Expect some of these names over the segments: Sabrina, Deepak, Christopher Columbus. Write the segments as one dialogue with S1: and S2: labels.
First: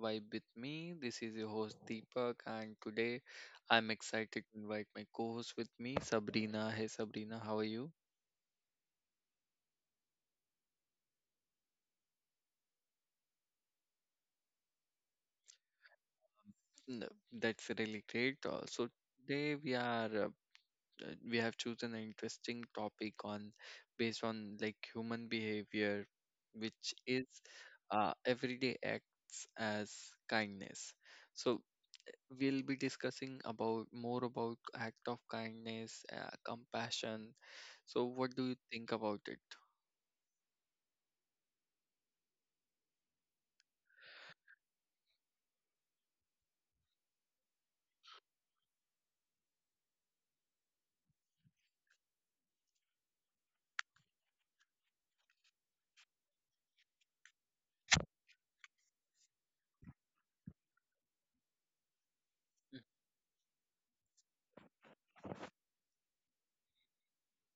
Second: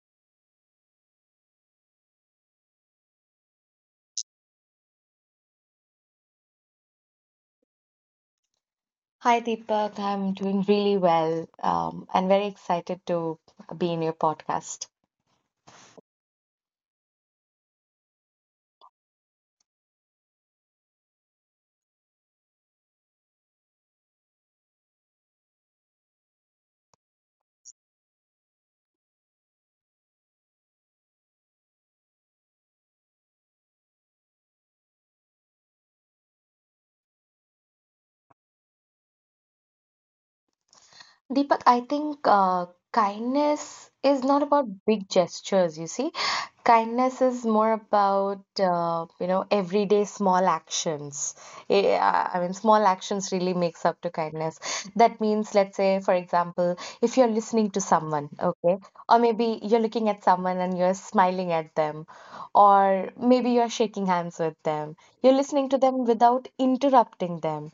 S1: Vibe with me. This is your host Deepak, and today I'm excited to invite my co-host with me, Sabrina. Hey Sabrina, how are you?
S2: Hi Deepak, I'm doing really well and very excited to be in your podcast.
S1: N- That's really great. So today we have chosen an interesting topic on based on like human behavior, which is everyday acts as kindness. So we'll be discussing about more about act of kindness, compassion. So what do you think about it?
S2: Deepak, I think kindness is not about big gestures, you see. Kindness is more about, you know, everyday small actions. I mean, small actions really makes up to kindness. That means, let's say, for example, if you're listening to someone, okay, or maybe you're looking at someone and you're smiling at them, or maybe you're shaking hands with them. You're listening to them without interrupting them.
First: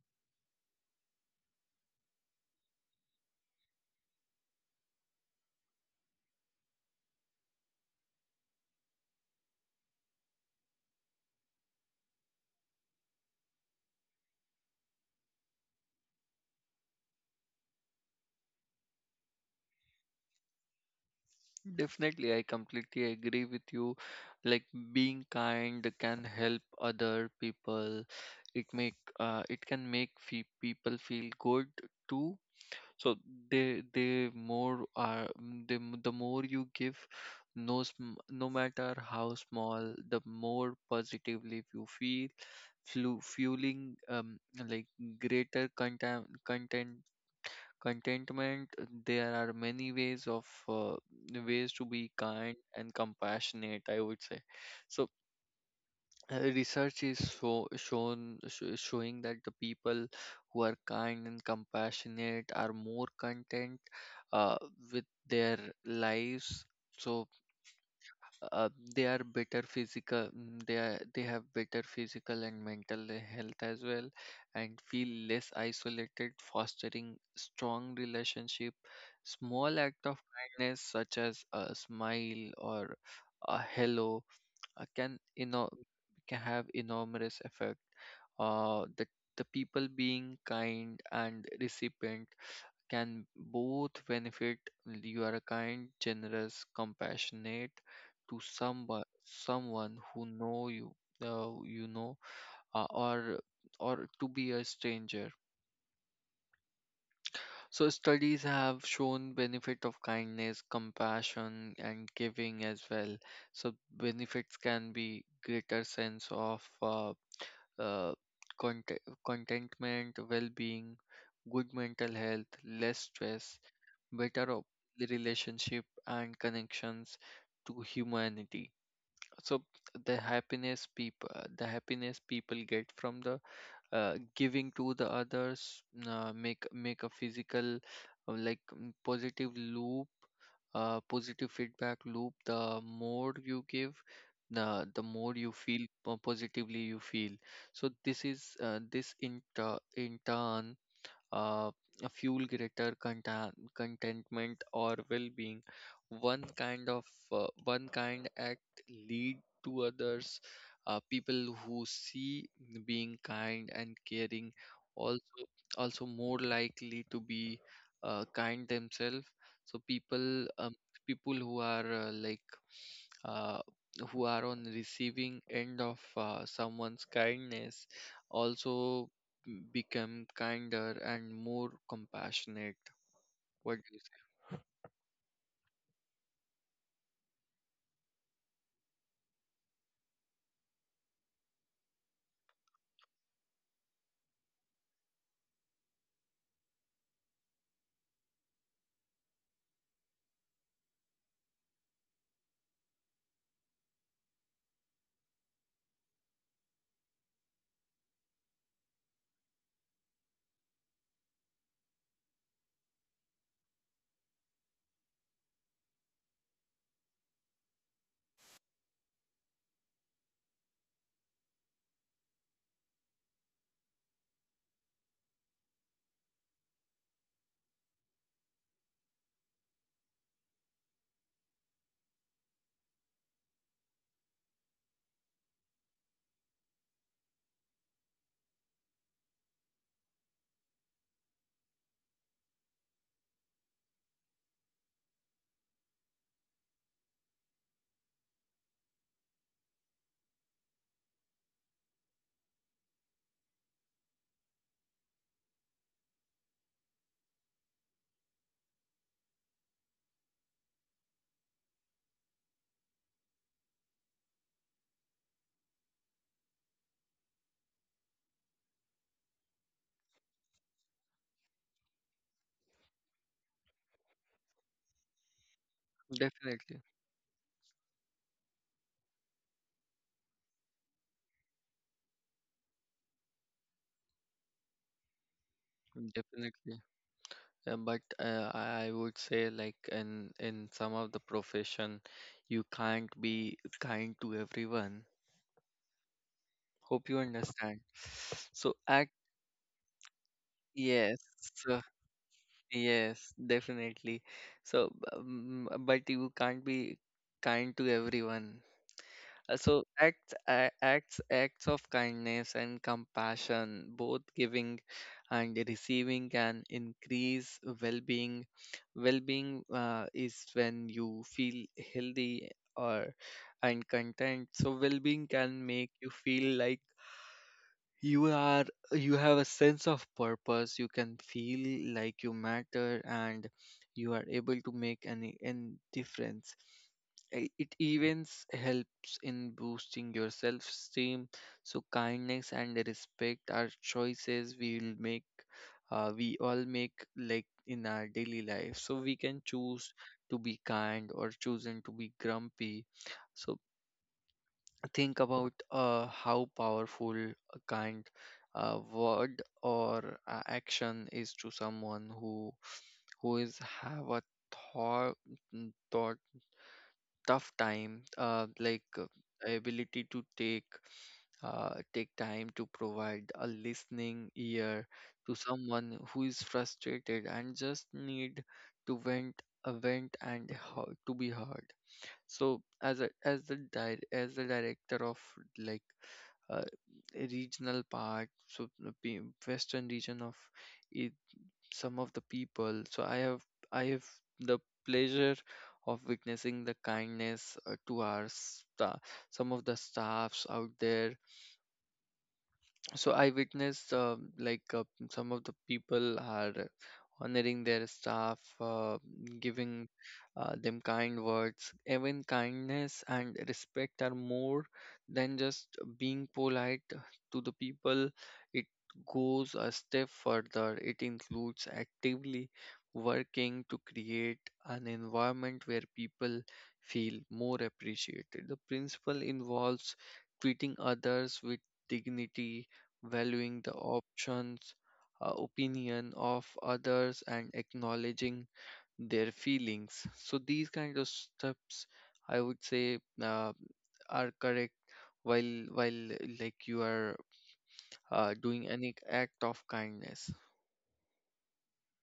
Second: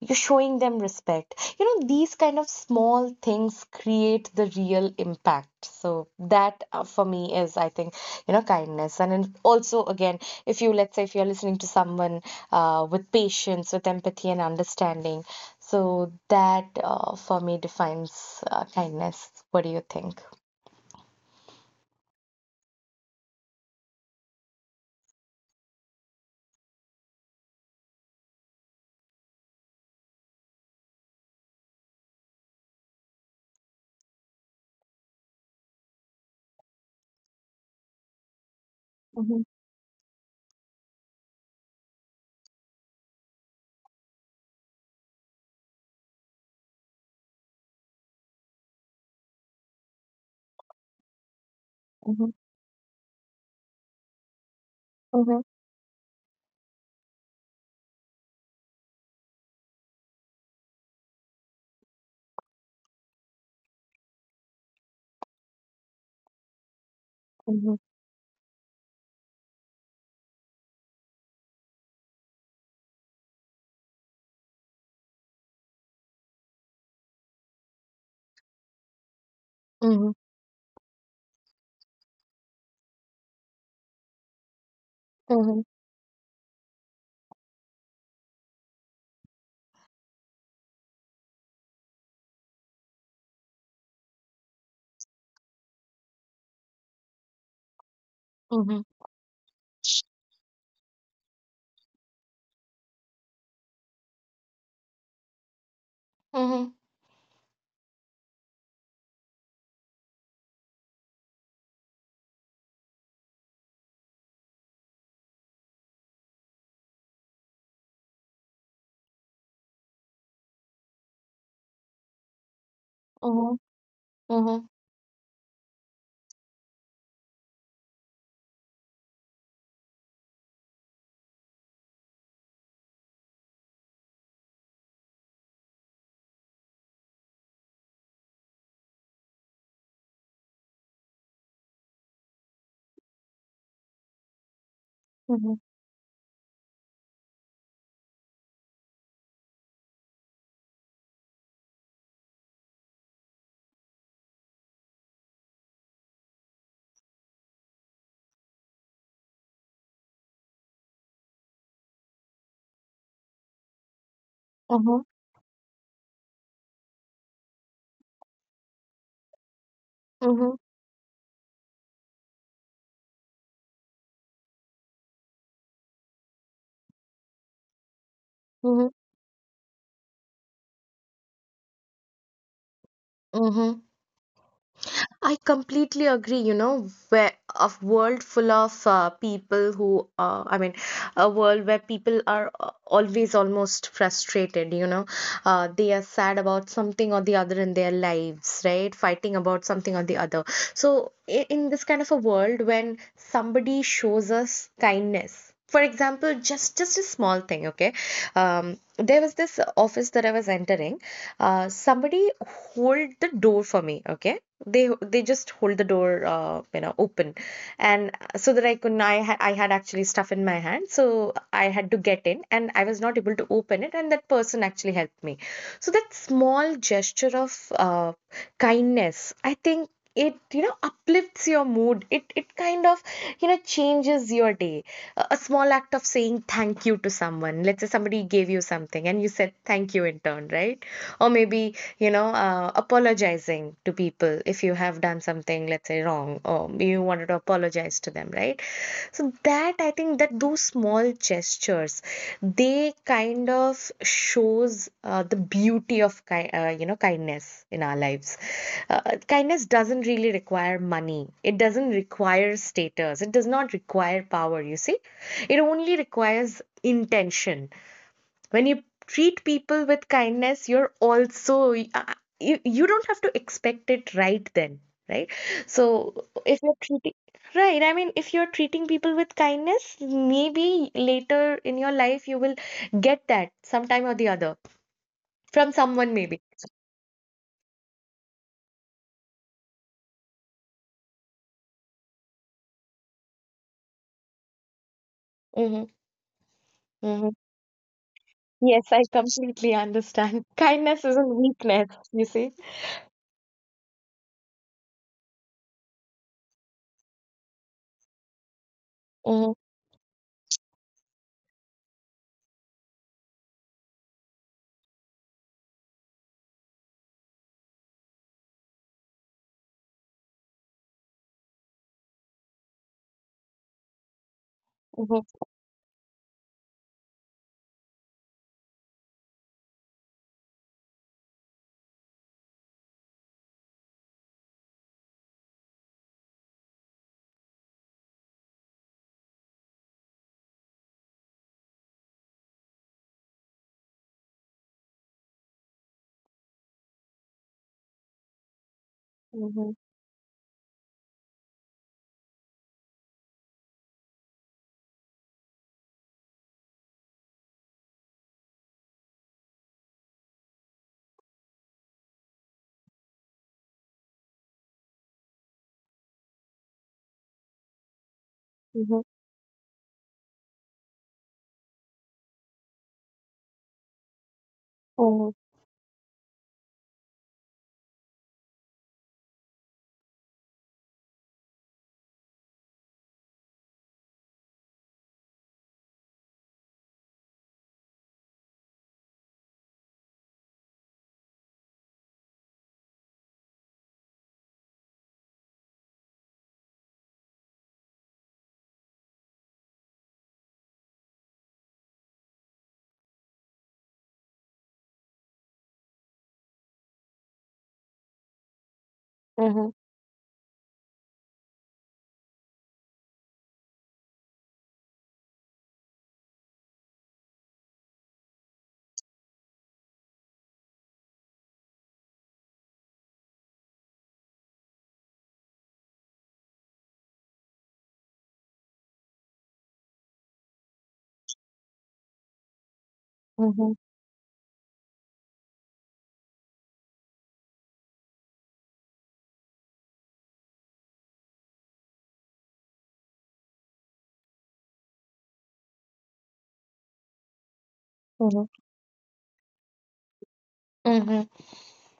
S2: You're showing them respect. You know, these kind of small things create the real impact. So that for me is, I think, you know, kindness. And also, again, if you, let's say, if you're listening to someone with patience, with empathy and understanding, so that for me defines kindness. What do you think?
S1: Definitely, I completely agree with you. Like, being kind can help other people. It can make people feel good too. So they more are the the more you give, no no matter how
S2: Mhm,
S1: small, the more positively you feel, fueling like greater content contentment. There are many ways of ways to be
S2: mhm,
S1: kind and compassionate, I would say. So
S2: mhm,
S1: research is so shown showing that the people who are kind and compassionate are more content uh, with their lives. So
S2: mhm,
S1: uh, they are better physical they are, they have better physical and mental health as well, and feel less isolated, fostering strong relationship. Small
S2: mhm,
S1: act of kindness such as a smile or a hello can
S2: mhm,
S1: can have enormous effect. Uh, the the people being kind and recipient can both benefit. You are kind, generous, compassionate to
S2: mhm,
S1: somebody, someone who know you, you know uh, or or to be a stranger.
S2: Mm-hmm.
S1: So studies have shown benefit of kindness, compassion, and giving as well. So benefits can be greater sense of uh, content, contentment, well-being, good mental health, less
S2: mhm,
S1: stress,
S2: Mm-hmm.
S1: better relationship and connections to humanity. So the happiness people the happiness people get from the giving to the others make a physical positive loop, positive feedback loop. The more you give, the more you
S2: mhm,
S1: feel, positively you feel. So this is this in in turn uh, fuel greater content, contentment, or well-being. One kind of one kind act lead to others. People who see being kind and caring
S2: mhm,
S1: also also more likely to be kind themselves. So
S2: mhm,
S1: people
S2: mhm.
S1: people who are uh, who are on receiving end of someone's kindness
S2: mhm,
S1: also become kinder and more compassionate. What
S2: mhm,
S1: do you
S2: I completely agree. You know, where a world full of people who, I mean, a world where people are always almost frustrated. You know, they are sad about something or the other in their lives, right? Fighting about something or the other. So, in this kind of a world, when somebody shows us kindness. For example, just a small thing, okay? Um, there was this office that I was entering. Somebody hold the door for me, okay? They just hold the door you know, open, and so that I couldn't I, ha- I had actually stuff in my hand, so I had to get in and I was not able to open it, and that person actually helped me. So that small gesture of kindness, I think, it uplifts your mood. It kind of, you know, changes your day. A small act of saying thank you to someone, let's say somebody gave you something and you said thank you in turn, right? Or maybe, you know, apologizing to people if you have done something, let's say, wrong, or you wanted to apologize to them, right? So that I think that those small gestures, they kind of shows the beauty of you know, kindness in our lives. uh, Kindness doesn't really require money, it doesn't require status, it does not require power, you see. It only requires intention. When you treat people with kindness, you're also you don't have to expect it right then, right? So
S1: say?
S2: if you're
S1: Definitely.
S2: treating, right, I mean, if you're treating people with kindness, maybe later in your life you will get that sometime or the other from someone, maybe.
S1: Definitely. But I would say, like, in some of the profession you can't be kind to everyone.
S2: Mm-hmm.
S1: Hope you
S2: mm-hmm.
S1: understand. So
S2: Yes, I
S1: act.
S2: completely understand. Kindness
S1: Yes.
S2: isn't weakness, you see.
S1: Yes, definitely. So, but you can't be kind to everyone.
S2: mm-hmm,
S1: Acts acts of kindness and compassion, both giving and receiving, can increase well-being. Well-being is when you feel healthy or and content. So well-being
S2: mm-hmm,
S1: can make you feel like you are, you have a sense of purpose, you can feel like you matter, and you are able to make any difference. It even helps in boosting your self-esteem. So kindness and respect are choices we will make, we all make, like, in our daily life. So we can
S2: mm-hmm,
S1: choose to be kind or chosen to be grumpy. So think about how powerful a kind word or action is to someone who is have a thought, mm, thought tough time
S2: mm-hmm,
S1: ability to take take time to provide a listening ear to someone who is frustrated and just need to vent, a vent and to be heard. So as a as the as the director of like uh, regional park, so the western region of it, some of the people. So I have the pleasure of witnessing the kindness to our some of the staffs out there. So I witnessed like uh, some of the people are honoring their staff,
S2: mm-hmm,
S1: giving them kind words. Even kindness and respect are more than just being polite to the people. It goes a step further. It includes actively working to create an environment where people feel more appreciated. The principle involves treating others with dignity, valuing the
S2: mm-hmm,
S1: options, opinion of others, and acknowledging their feelings. So these kind of steps, I would say, are correct while like you are
S2: mm-hmm.
S1: doing any act of kindness.
S2: mm-hmm.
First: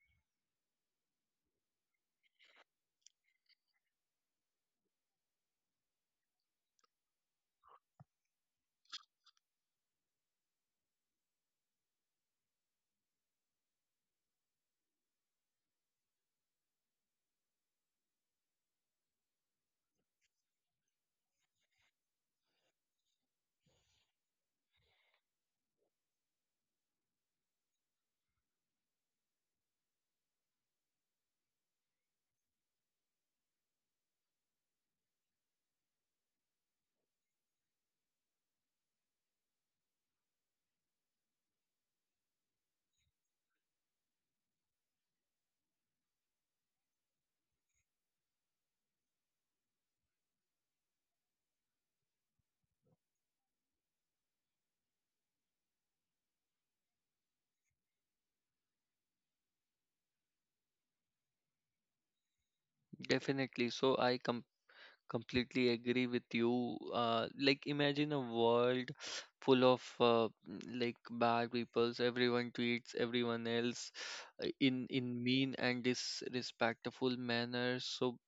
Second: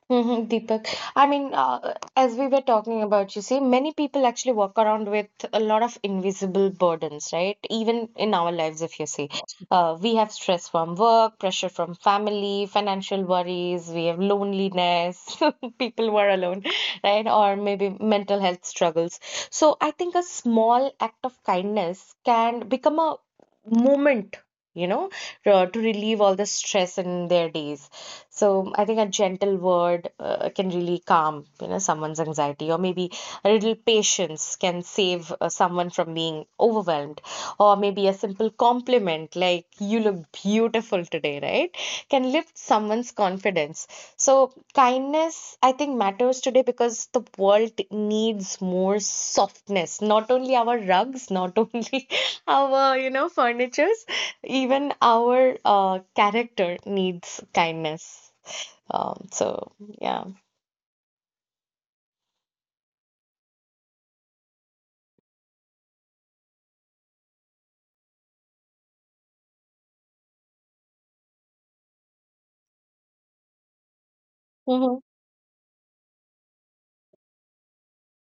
S2: Hmm. Deepak, I mean, as we were talking about, you see, many people actually walk around with a lot of invisible burdens, right? Even in our lives, if you see, we have stress from work, pressure from family, financial worries, we have loneliness, people who are alone, right? Or maybe mental health struggles. So I think a small act of kindness can become a moment, you know, to relieve all the stress in their days. So I think a gentle word can really calm, you know, someone's anxiety, or maybe a little patience can save someone from being overwhelmed, or maybe a simple compliment like "You look beautiful today," right, can lift someone's confidence. So kindness, I think, matters today because the world needs more softness. Not only our rugs, not only our, you know, furnitures, even our character needs kindness. Um, so, yeah.
S1: Definitely. So I completely Completely agree with you. Like, imagine a world full of bad peoples. Everyone treats everyone else
S2: Mhm,
S1: in mean and disrespectful manners. So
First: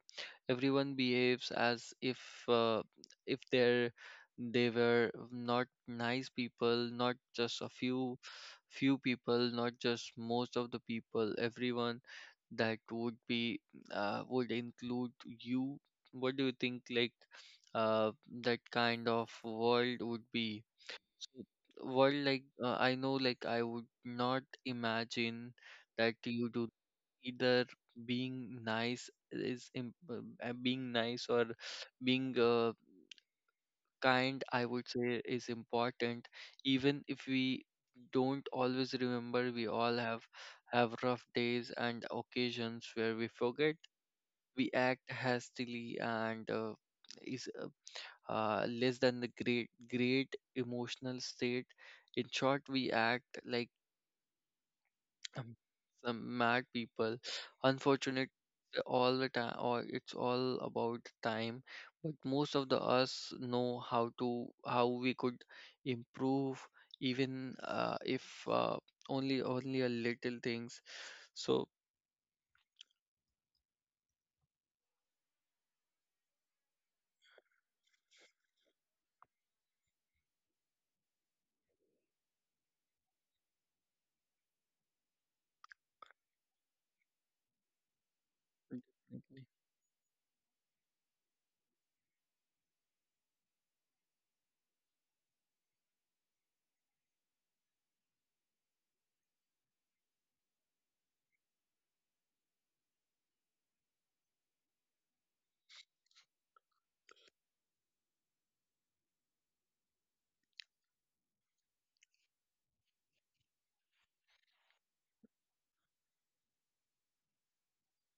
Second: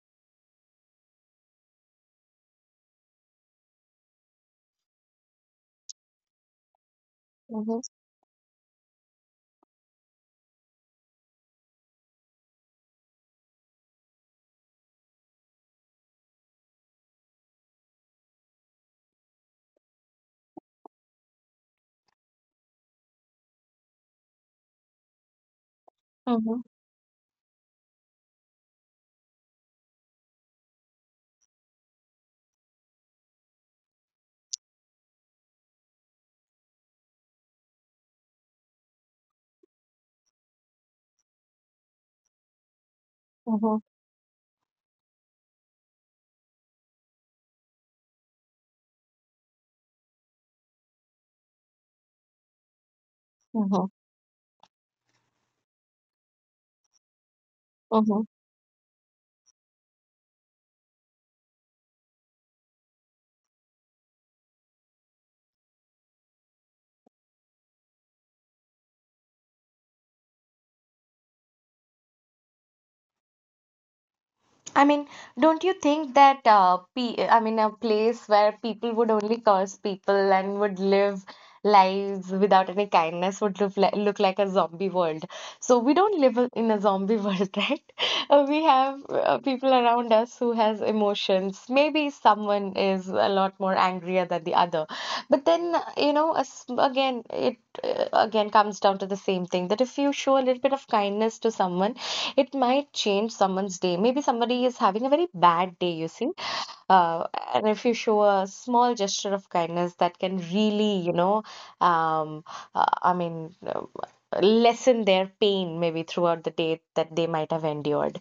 S1: everyone behaves as uh, if they're they were not nice people, not just a
S2: mhm,
S1: few people, not just most of the people, everyone. That would be would include you. What do you think, like, uh, that kind of world would be? So, what like I know, like, I would not imagine that you
S2: mhm,
S1: do either. Being nice is being nice or being kind, I would say, is important, even if we don't always remember. We all have rough days and occasions where we forget.
S2: mhm,
S1: We act hastily and is less than the great emotional state. In short, we act like
S2: mhm,
S1: um, some mad people.
S2: mhm.
S1: Unfortunate all the time, or it's all about time. But most of the us know how to how we could improve, even if uh, only a little things. So
S2: I mean, don't you think that pe I mean, a place where people would only curse people and would live lives without any kindness would look like a zombie world. So we don't live in a zombie world, right? We have
S1: definitely,
S2: people around us who has emotions. Maybe someone is a lot more angrier than the other, but then you know, again, it again comes down to the same thing that if you show a little bit of kindness to someone, it might change someone's day. Maybe somebody is having a very bad day, you see, uh, and if you show a small gesture of kindness, that can really, you know, um, I mean, lessen their pain maybe throughout the day that they might have endured.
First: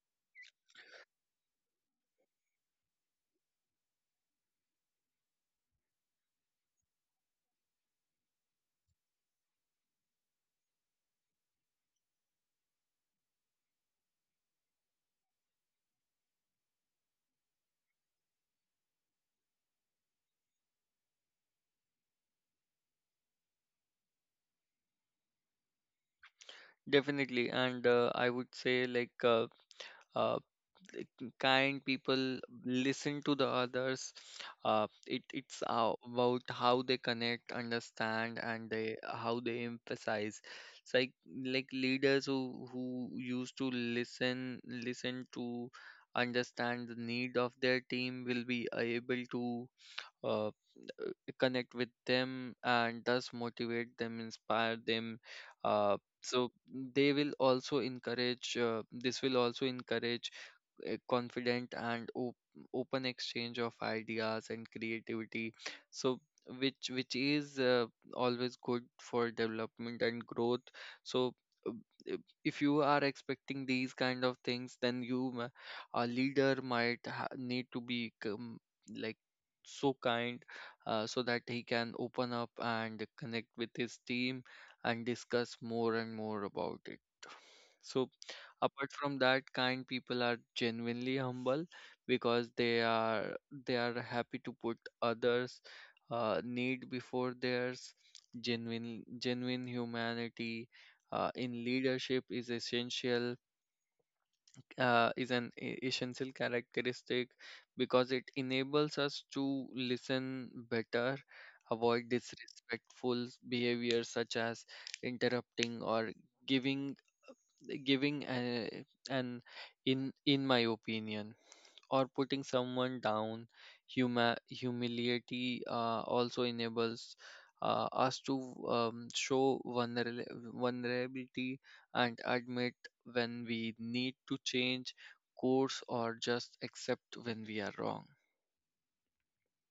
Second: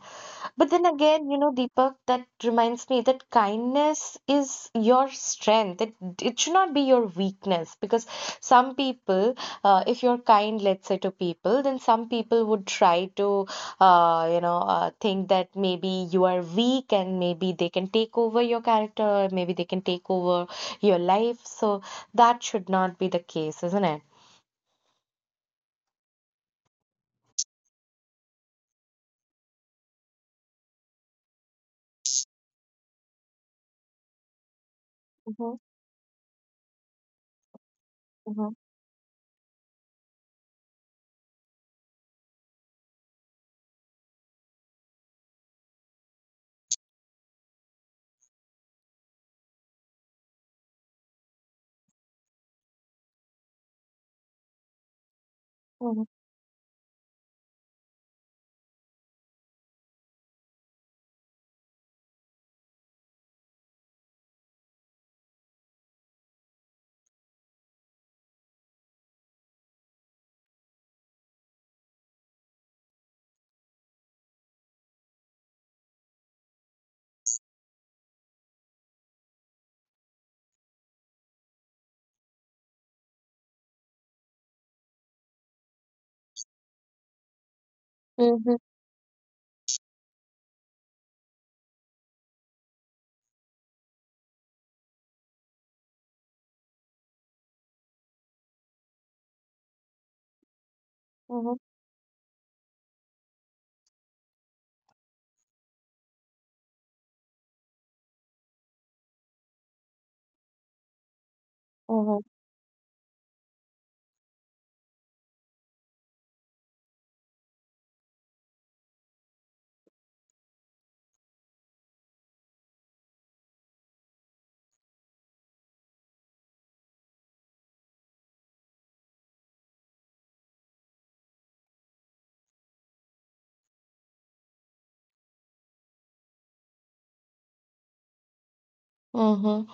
S2: But then again, you know, Deepak, that reminds me that kindness is your strength. It should not be your weakness because some people, if you're kind, let's say, to people, then some people would try to, you know, think that maybe you are weak and maybe they can take over your character, or maybe they can take over your life. So that should not be the case, isn't it?
S1: and I would say like. Uh, like, Kind people listen to the others. uh, it
S2: Mm-hmm,
S1: it's uh, about how they connect, understand,
S2: mm-hmm,
S1: and they how they emphasize. It's like leaders who used to listen to understand the need of their team will be able to uh, connect with them and thus motivate them, inspire them. Uh,
S2: mm-hmm,
S1: so they will also encourage, this will also encourage a confident and open exchange of ideas and creativity. So which is always good for development and growth. So uh, if if you are expecting these kind of things, then a leader might need to be like so kind so that he can open up and connect with his team and discuss more and more about it. So,
S2: mm-hmm,
S1: apart from that, kind people are genuinely humble because they are happy to put others' need before theirs. Genuine humanity in leadership is essential, is an essential characteristic because it enables us to listen better, avoid
S2: mm-hmm.
S1: disrespectful behavior such as interrupting or giving giving an in my opinion or putting someone down. Humility also enables us to show vulnerability and admit when we need to change course or just accept when we are wrong.
S2: Mm-hmm.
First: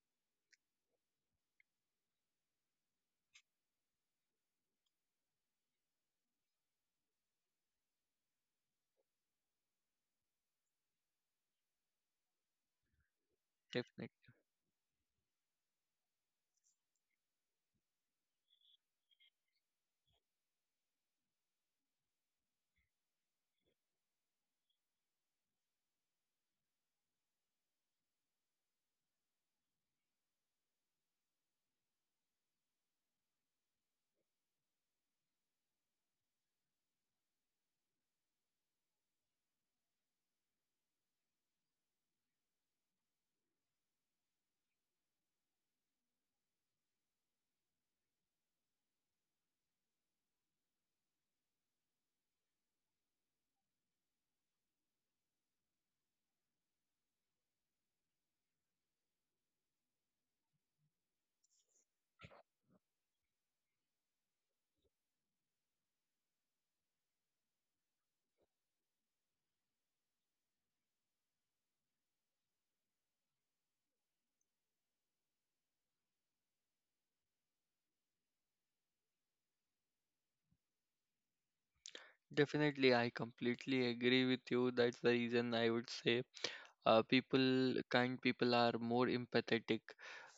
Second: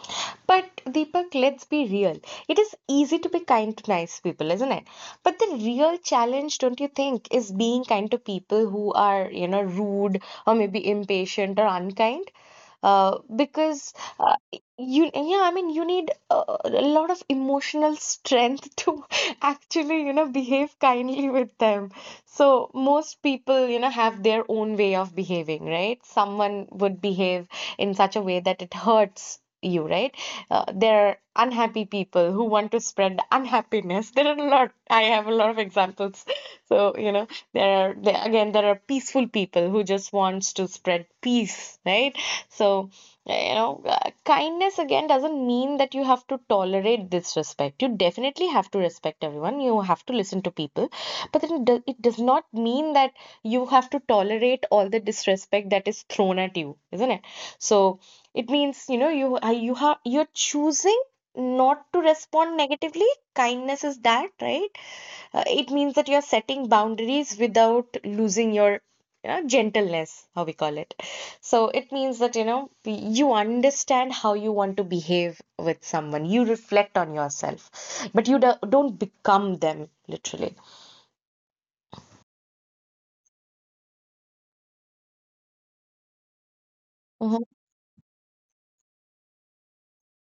S2: But Deepak, let's be real. It is easy to be kind to nice people, isn't it? But the real challenge, don't you think, is being kind to people who are, you know, rude or maybe impatient or unkind. Uh, because
S1: Definitely.
S2: uh, yeah, I mean, you need a lot of emotional strength to actually, you know, behave kindly with them. So most people, you know, have their own way of behaving, right? Someone would behave in such a way that it hurts you, right? There are unhappy people who want to spread unhappiness. There are a lot. I have a lot of examples. So, you know, again, there are peaceful people who just wants to spread peace, right? So, you know, kindness again doesn't mean that you have to tolerate disrespect. You definitely have to respect everyone. You have to listen to people, but then it does not mean that you have to tolerate all the disrespect that is thrown at you, isn't it? So. It means, you know, you are you have you're choosing not to respond negatively. Kindness is that, right? It means that you're setting boundaries without losing your, you know, gentleness, how we call it. So it means that, you know, you understand how you want to behave with someone. You reflect on yourself, but don't become them, literally.
S1: Definitely, I completely agree with you. That's the reason I would say
S2: Mm-hmm,
S1: people kind people are more empathetic.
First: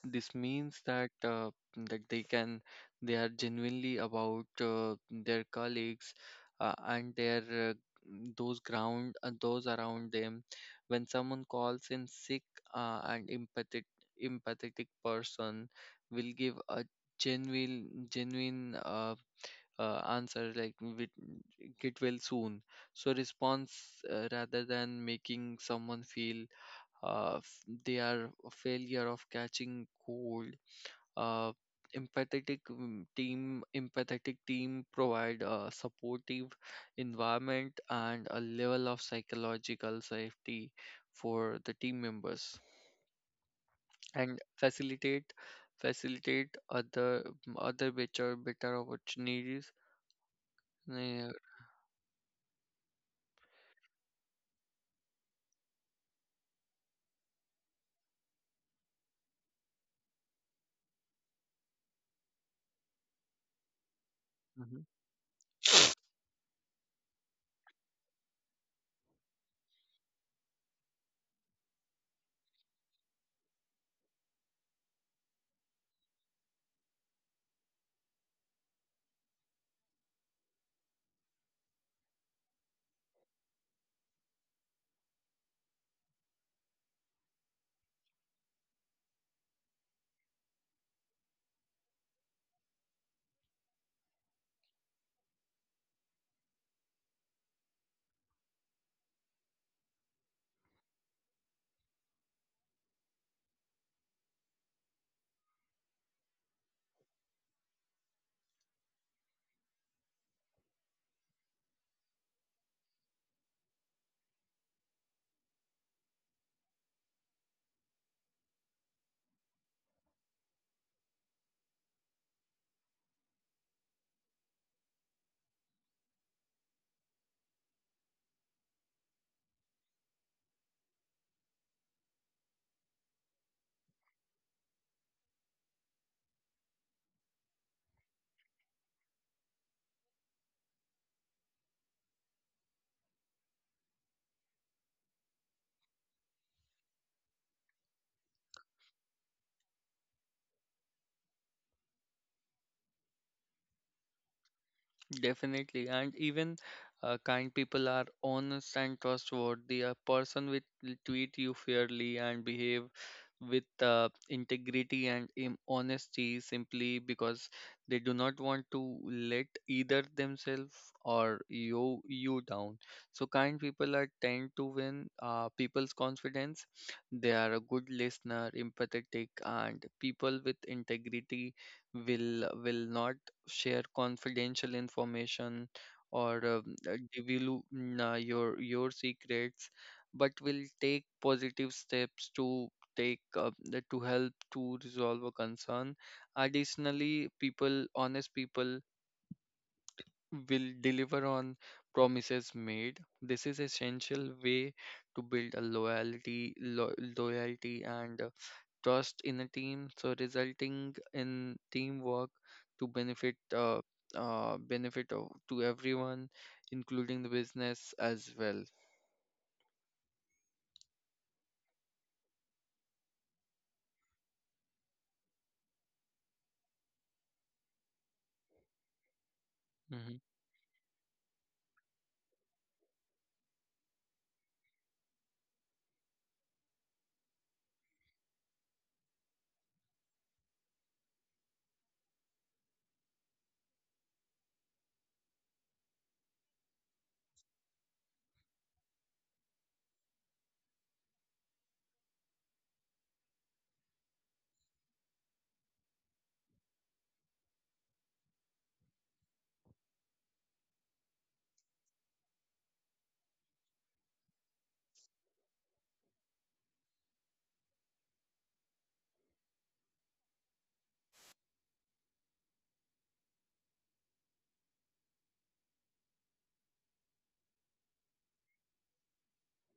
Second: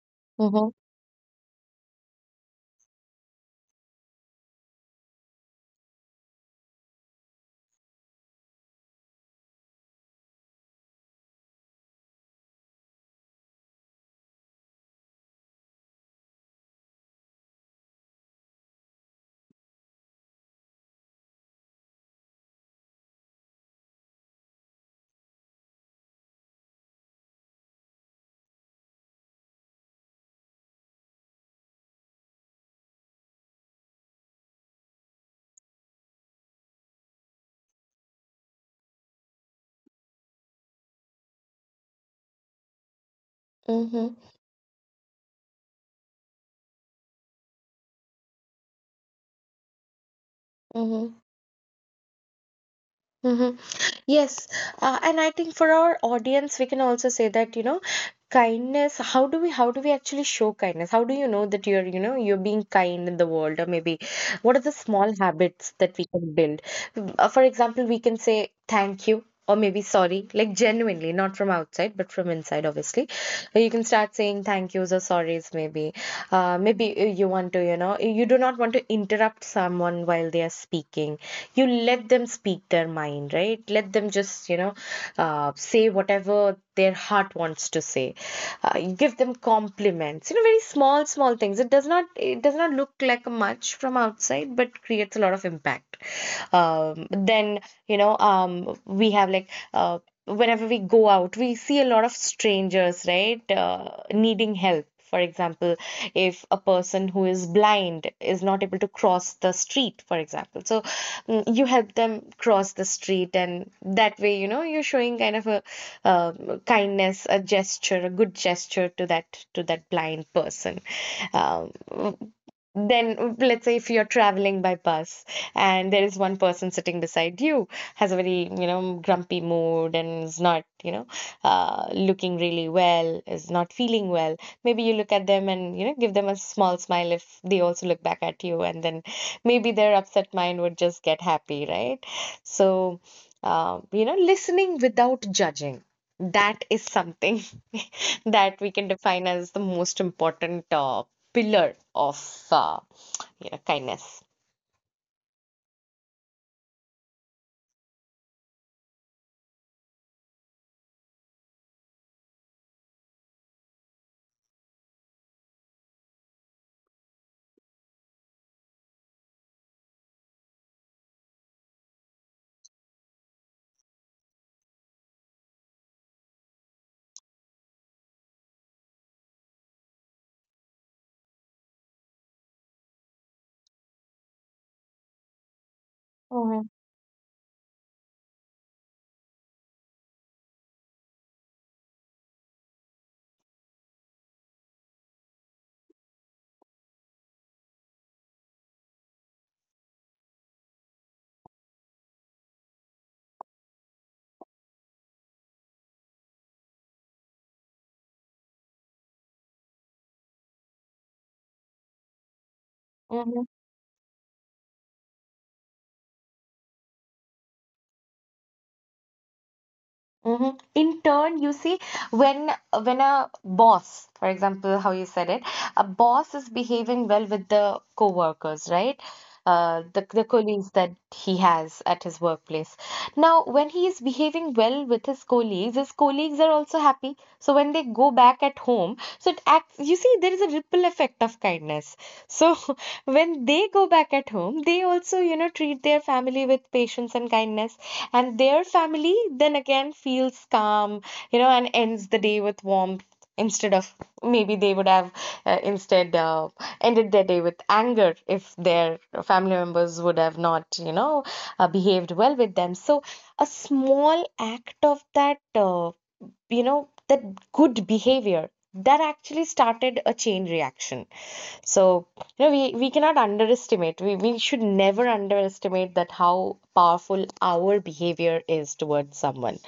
S1: This
S2: mm-hmm,
S1: means that that they can they are genuinely about their colleagues and their uh, those ground those around them. When someone calls in sick, and empathetic person will give a genuine answer like, Get well soon," so response, rather than making someone feel they are a failure of catching cold. uh, Empathetic team provide a supportive environment and a level of psychological safety for the team members
S2: mm-hmm,
S1: and facilitate other better opportunities.
S2: mm-hmm.
S1: Yeah.
S2: hmm Yes, and I think for our audience, we can also say that, you know, kindness, how do we actually show kindness? How do you know that you're, you know, you're being kind in the world, or maybe what are the small habits that we can build? For example, we can say thank you. Or maybe sorry, like genuinely, not from outside, but from inside, obviously. You can start saying thank yous or sorries, maybe. You want to, you know, you do not want to interrupt someone while they are speaking. You let them speak their mind, right? Let them just, you know, say whatever their heart wants to say. Give them compliments, you know, very small things. It does not it does not look like much from outside but creates a lot of impact. Um, then you know we have like Whenever we go out, we see a lot of strangers, right, needing help. For example, if a person who is blind is not able to cross the street, for example, so you help them cross the street, and that way, you know, you're showing kind of a kindness, a gesture, a good gesture to that blind person. Um, then, let's say if you're traveling by bus and there is one person sitting beside you, has a very, you know, grumpy mood and is not, you know, looking really well, is not feeling well. Maybe you look at them and, you know, give them a small smile. If they also look back at you, and then maybe their upset mind would just get happy, right? So, you know, listening without judging. That is something that we can define as the most important pillar of you know, kindness.
S1: Definitely, and even kind people are honest and trustworthy. A person with will treat you fairly and behave with integrity and honesty simply because they do not want to let either themselves or you down. So kind people are tend to win people's confidence. They are a good listener, empathetic, and people with integrity will not share confidential information or divulge your secrets, but will take positive steps to take to help to resolve a concern. Additionally, people, honest people, will deliver on promises made. This is essential way to build a loyalty, loyalty and trust in a team, so resulting in teamwork to benefit benefit of, to everyone, including the business as well.
S2: Hmm. In turn, you see, when when a boss, for example, how you said it, a boss is behaving well with the coworkers, right? The
S1: Mm-hmm.
S2: the colleagues that he has at his workplace. Now, when he is behaving well with his colleagues are also happy. So when they go back at home, so it acts. You see, there is a ripple effect of kindness. So when they go back at home, they also, you know, treat their family with patience and kindness. And their family then again feels calm, you know, and ends the day with warmth instead of maybe they would have instead ended their day with anger if their family members would have not, you know, behaved well with them. So a small act of that. You know that good behavior that actually started a chain reaction. So you know, we cannot underestimate, we should never underestimate that how powerful our behavior is towards someone.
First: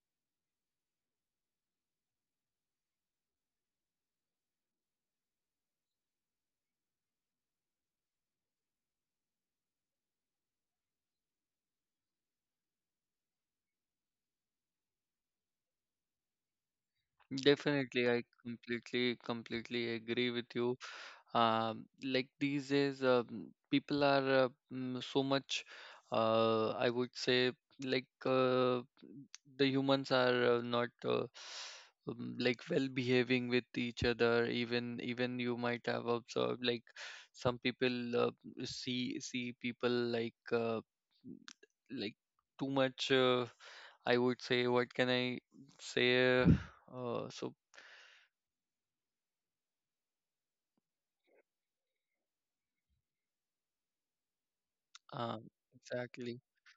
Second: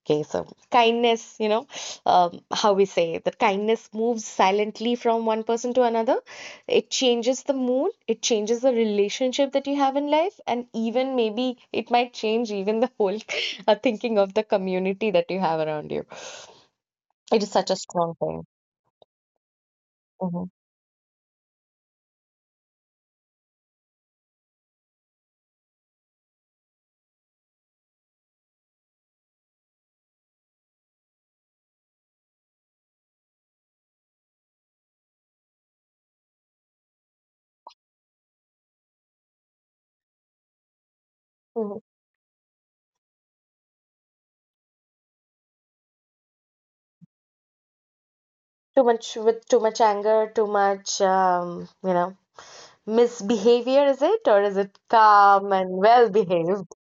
S2: Okay, so kindness, you know, how we say that kindness moves silently from one person to another. It changes the mood, it changes the relationship that you have in life, and even maybe it might change even the whole thinking of the community that you have around you. It is such a
S1: Definitely,
S2: strong
S1: I
S2: thing.
S1: completely agree with
S2: Hmm.
S1: you. Like, these days, people are so much, I would say, like the humans are not like well behaving with each other. Even you might have observed, like, some people see see people like
S2: Mhm.
S1: like too much. I would say, what can I say? Oh, so
S2: Too much with too much anger, too much, you know, misbehavior, is it? Or is it
S1: um,
S2: calm and well
S1: exactly,
S2: behaved?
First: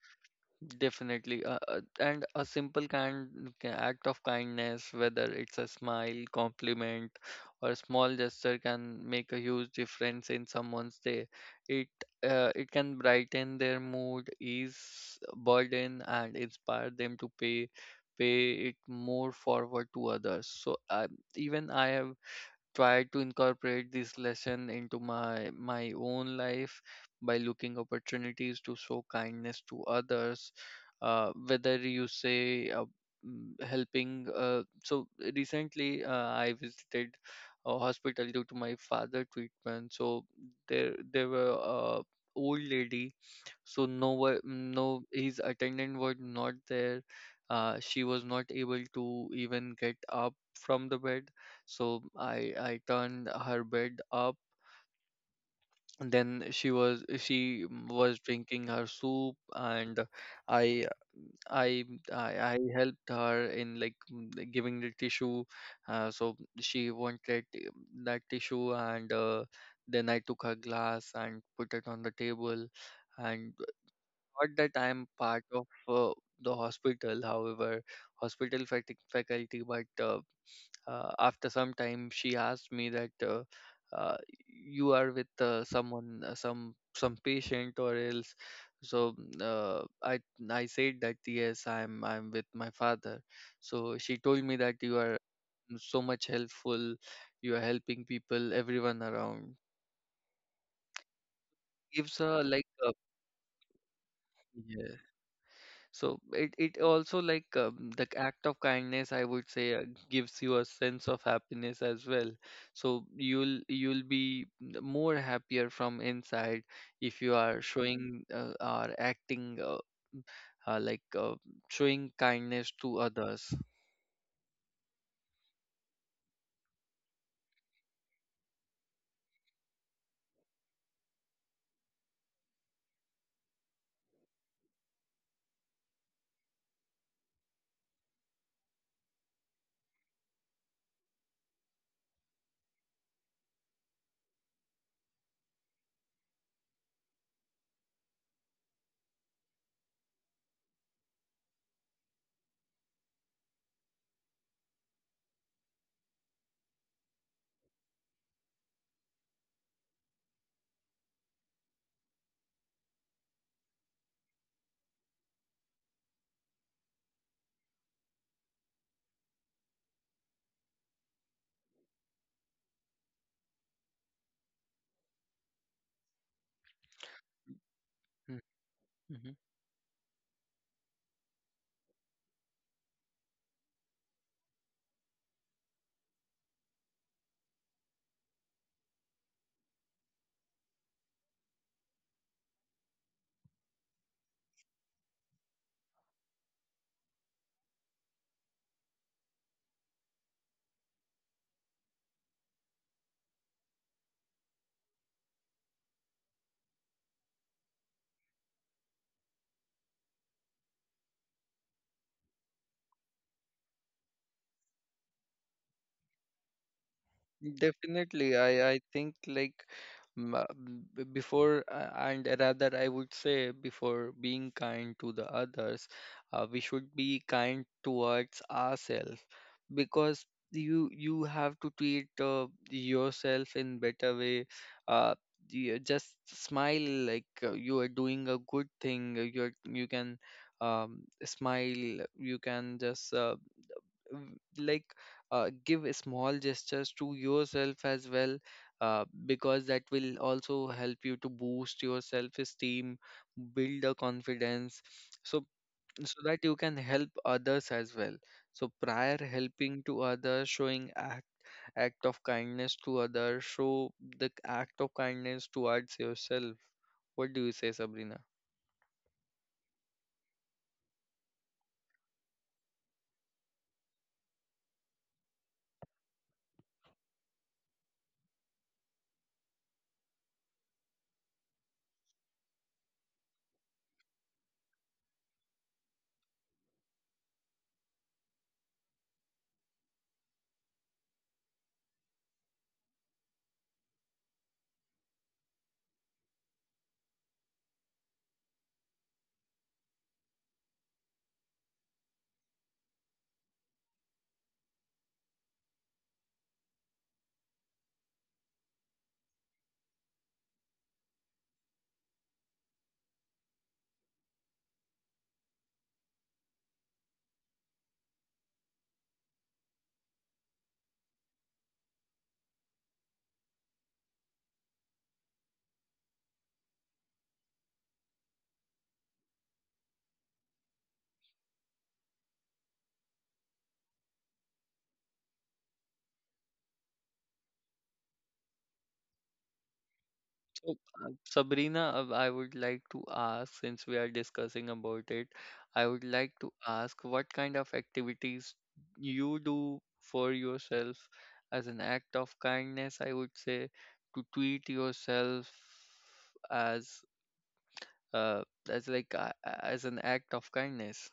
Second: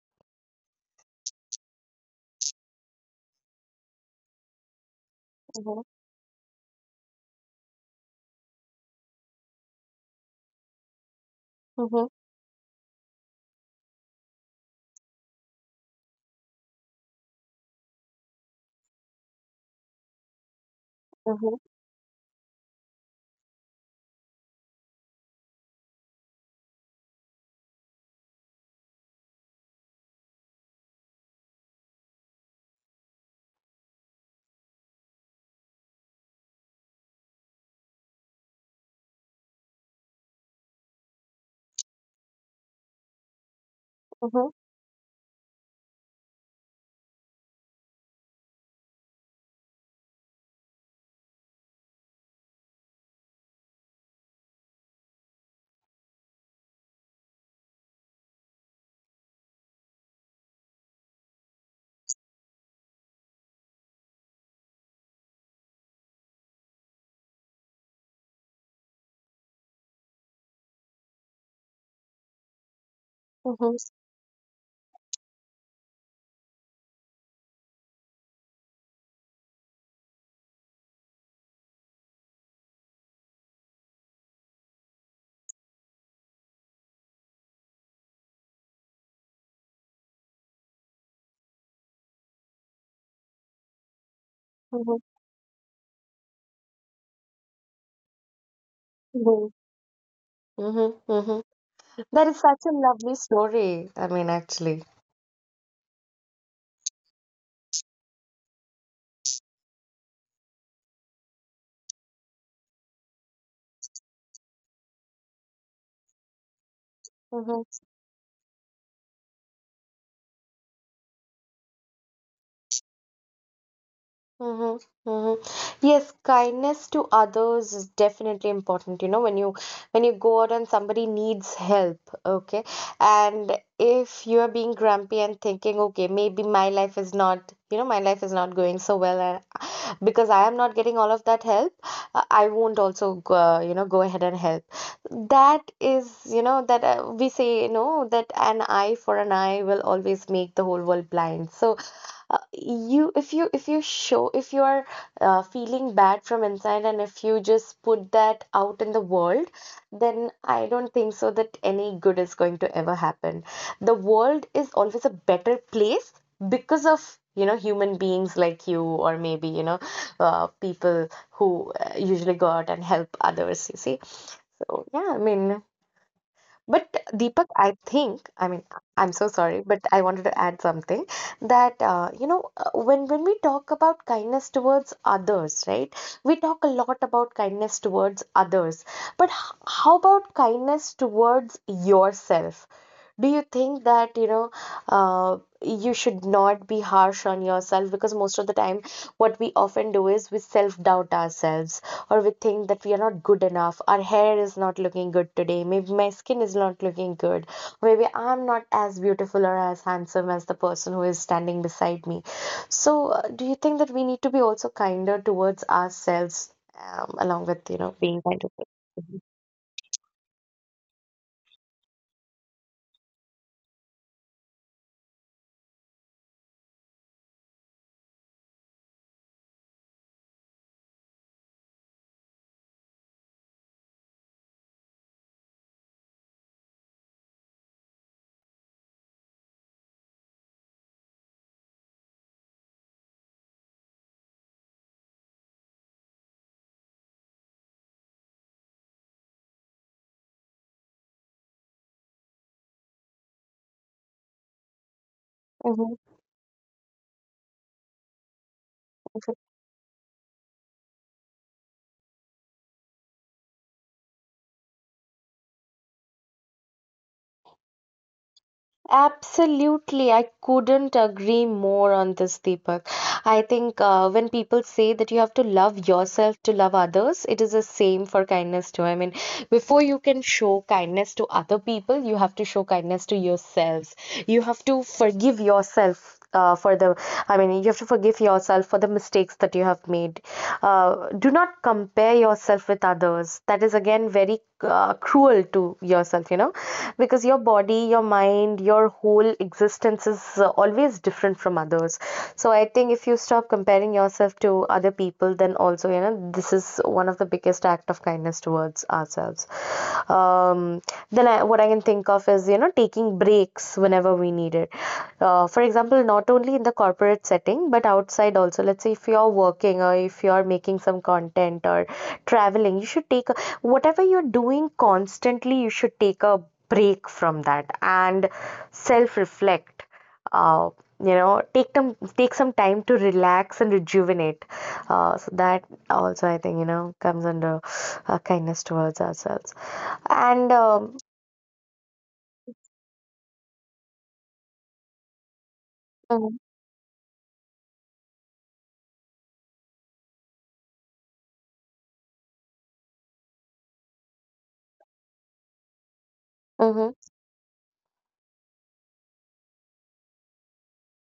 S1: definitely, and a simple act of kindness, whether it's a
S2: Hmm.
S1: smile, compliment, or a small gesture, can make a huge difference in someone's day. It
S2: Hmm.
S1: it can brighten their mood, ease burden, and inspire them to pay it more forward to others. So
S2: Hmm.
S1: even I have try to incorporate this lesson into my own life by looking opportunities to show kindness to others, whether you say mm, helping, so recently, I visited a hospital due to my father treatment. So there were a old lady. So no one,
S2: Hmm.
S1: no his attendant was not there. She was not able to even get up from the bed, so I turned her bed up. Then she was drinking her soup, and i I I I helped her in like, like giving the tissue. So she wanted that tissue, and then I took her glass and put it on the table. And not that I'm part of the hospital, however, hospital faculty, but after some time, she asked me that, uh, you are with, someone, some patient or else. So I said that yes, I'm with my father. So she told me that
S2: Hmm.
S1: you are so much helpful, you are helping people, everyone
S2: Hmm.
S1: around.
S2: Mm-hmm. Hmm. That
S1: Gives
S2: is
S1: a
S2: such a
S1: like
S2: lovely story, I mean, actually.
S1: a— So it also like, the act of kindness, I would say, gives you a sense of happiness as well. So you'll be more happier from inside if you are showing, or acting, uh, like uh, showing kindness to others.
S2: Mm-hmm, mm-hmm. Yes, kindness to others is definitely important. You know, when you go out and somebody needs help, okay, and if you are being grumpy and thinking, okay, maybe my life is not, you know, my life is not going so well, and because I am not getting all of that help, I won't also go, you know, go ahead and help. That is, you know, that we say, you know, that an eye for an eye will always make the whole world blind. So you if you if you show if you are feeling bad from inside, and if you just put that out in the world, then I don't think so that any good is going to ever happen. The world is always a better place because of, you know, human beings like you, or maybe, you know, people who usually go out and help others, you see. So yeah, I mean, but Deepak, I think, I mean, I'm so
S1: Mm-hmm.
S2: sorry, but I wanted to add something that, you know, when we talk about kindness towards others, right, we talk a lot about kindness towards others. But how about kindness towards yourself? Do you think that, you know, you should not be harsh on yourself? Because most of the time what we often do is we self doubt ourselves, or we think that we are not good enough, our hair is not looking good today, maybe my skin is not looking good, maybe I'm not as beautiful or as handsome as the person who is standing beside me. So do you think that we need to be also kinder towards ourselves, along with, you know, being kind
S1: Definitely,
S2: to
S1: I
S2: people?
S1: I think like, m- uh, before, and rather I would say, before being kind to the others, we should be kind towards ourselves, because you have to treat yourself in better way. Uh, you just smile like, you are doing a good thing. You're you can, smile. You can just, like, give small gestures to yourself as well, because that will also help you to boost your self esteem, build a confidence, so
S2: Mhm.
S1: so that you can help others as well. So prior helping to others, showing act, act of kindness to others, show the act of kindness towards yourself. What do you say, Sabrina?
S2: Absolutely, I couldn't agree more on this, Deepak. I think when people say that you have to love yourself to love others, it is the same for kindness too. I mean, before you can show kindness to other people, you have to show kindness to yourselves. You have to forgive yourself for the I mean, you have to forgive yourself for the mistakes that you have made. Do not compare yourself with others. That is again very cruel to yourself, you know, because your body, your mind, your whole existence is always different from others. So I think if you stop comparing yourself to other people, then also, you know, this is one of the biggest act of kindness towards ourselves. um, then I, what I can think of is, you know, taking breaks whenever we need it. For example, not only in the corporate setting but outside also, let's say if you're working or if you're making some content or traveling, you should take a, whatever you're doing constantly, you should take a break from that and self reflect. uh, you know, take them, take some time to relax and rejuvenate. So that also, I think, you know, comes under kindness towards ourselves. And
S1: So, Sabrina, I would like to ask, since we are discussing about it, I would like
S2: mm-hmm.
S1: to ask what kind of activities you do for yourself as an act of kindness, I would say, to treat yourself as, uh, as an act of kindness.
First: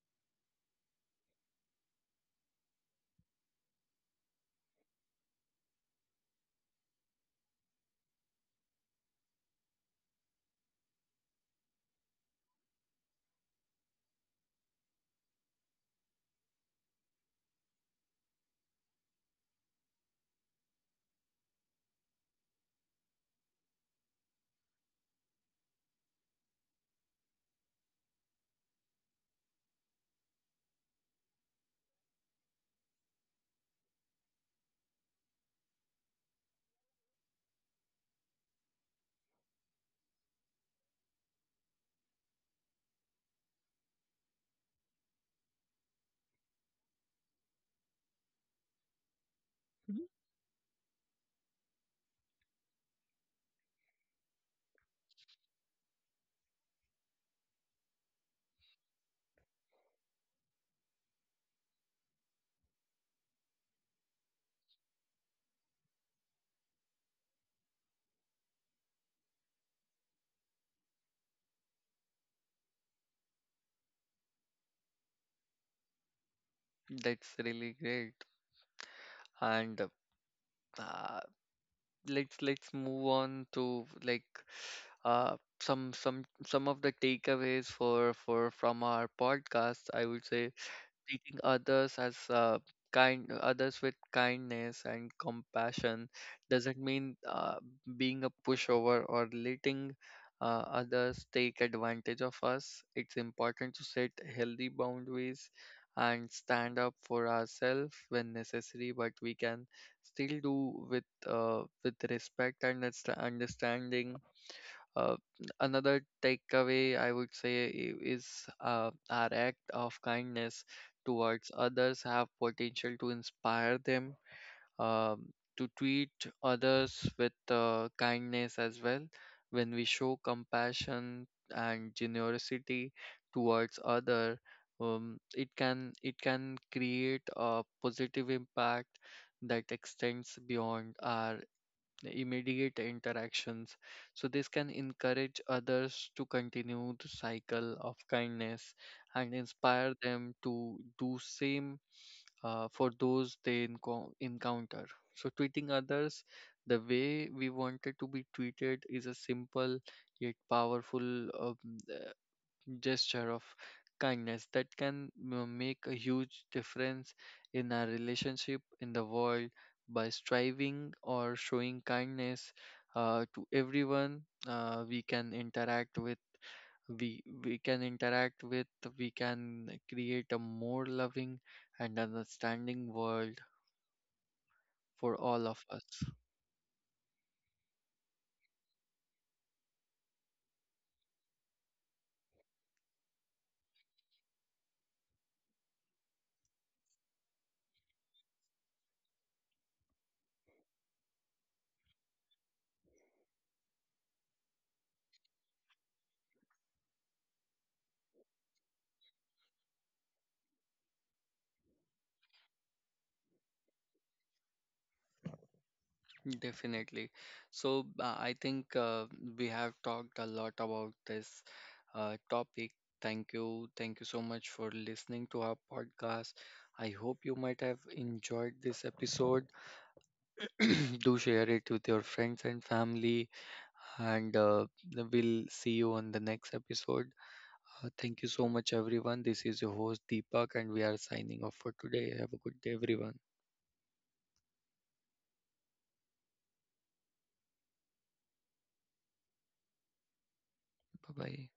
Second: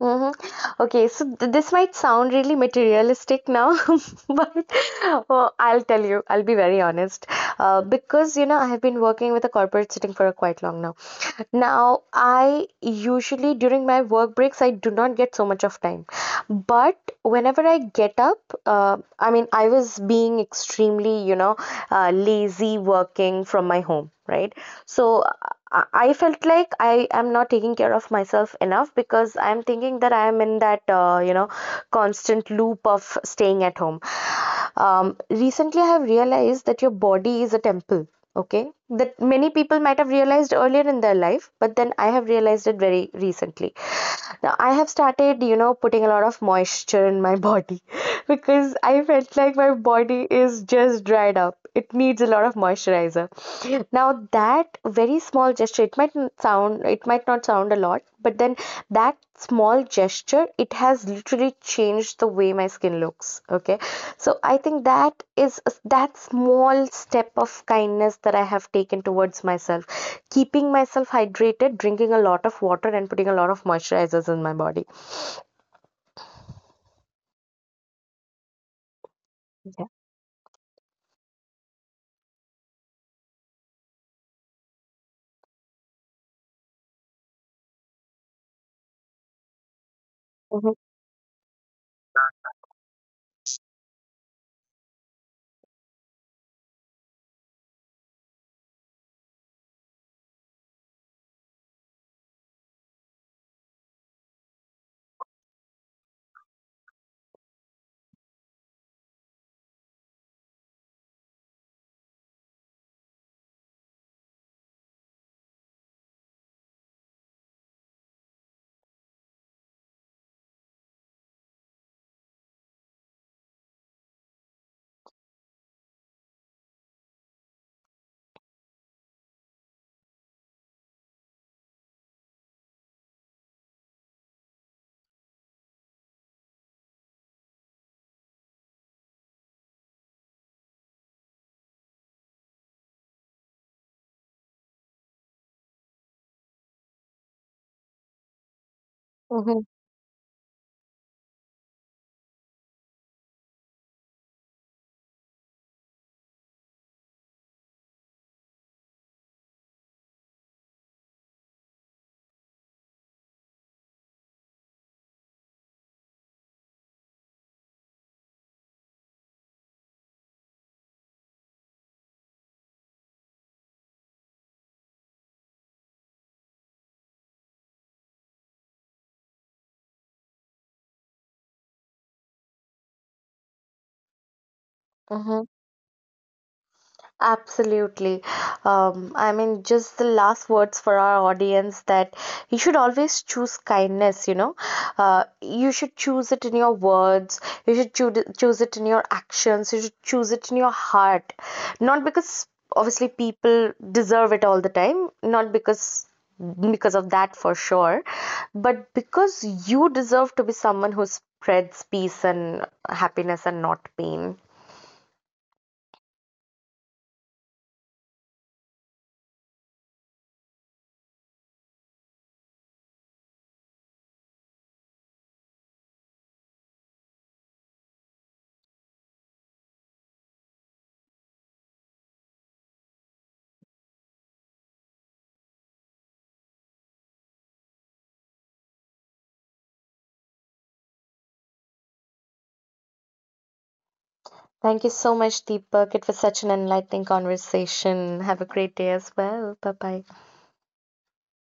S2: Mhm. Okay, so this might sound really materialistic now, but well, I'll tell you, I'll be very honest. Because, you know, I have been working with a corporate setting for a quite long now. Now, I usually during my work breaks, I do not get so much of time. But whenever I get up, I mean, I was being extremely, you know, lazy working from my home, right? So I felt like I am not taking care of myself enough because I'm thinking that I am in that, you know, constant loop of staying at home. Recently, I have realized that your body is a temple, okay? That many people might have realized earlier in their life, but then I have realized it very recently. Now, I have started, you know, putting a lot of moisture in my body because I felt like my
S1: Mhm.
S2: body is just dried up. It needs a lot of moisturizer. Now, that very small gesture, it might sound, it might not sound a lot, but then that small gesture, it has literally changed the way my skin looks. Okay. So I think that is that small step of kindness that I have taken towards myself, keeping myself hydrated, drinking a lot of water, and putting a lot of moisturizers in my body.
S1: That's really great. And
S2: Yeah.
S1: uh, let's move on to like, some of the takeaways for from our podcast. I would say
S2: Mm-hmm.
S1: treating others as, kind, others with kindness and compassion, doesn't mean, being a pushover or letting, others take advantage of us. It's important to set healthy boundaries and stand up for ourselves when necessary, but we can still do with, with respect and understanding. uh, Another takeaway I would say is, our act of kindness towards others have potential to inspire them, to treat others with, kindness as well. When we show compassion and generosity towards other, it can, it can create a positive impact that extends beyond our immediate interactions. So, this can encourage others to continue the cycle of kindness and
S2: Mm-hmm.
S1: inspire them to do same, for those they encounter. So, treating others the way we wanted to be treated is a simple yet powerful, gesture of kindness that can, make a huge difference in our relationship in the world, by striving or showing kindness, to everyone uh, we can interact with we can interact with, we can create a more loving and understanding world for all
S2: Mm-hmm.
S1: of us.
S2: Absolutely. I mean, just the last words for our audience that you should always choose kindness, you know. You should choose it in your words, you should choose it in your actions, you should choose it in your heart. Not because obviously people deserve it all the time, not because of that for sure, but because you deserve to be someone who spreads peace and happiness and not pain.
S1: Definitely. So I think we have talked a lot about this, topic. Thank you. Thank you so much for listening to our podcast. I hope you might have enjoyed this episode. Do share it with your friends and family. And we'll see you on the next episode. Thank you so much, everyone. This is your host, Deepak, and we are signing off for today. Have a good day, everyone.
S2: Thank you so much, Deepak. It was such an enlightening conversation. Have a great day as well. Bye bye.
S1: Bye bye.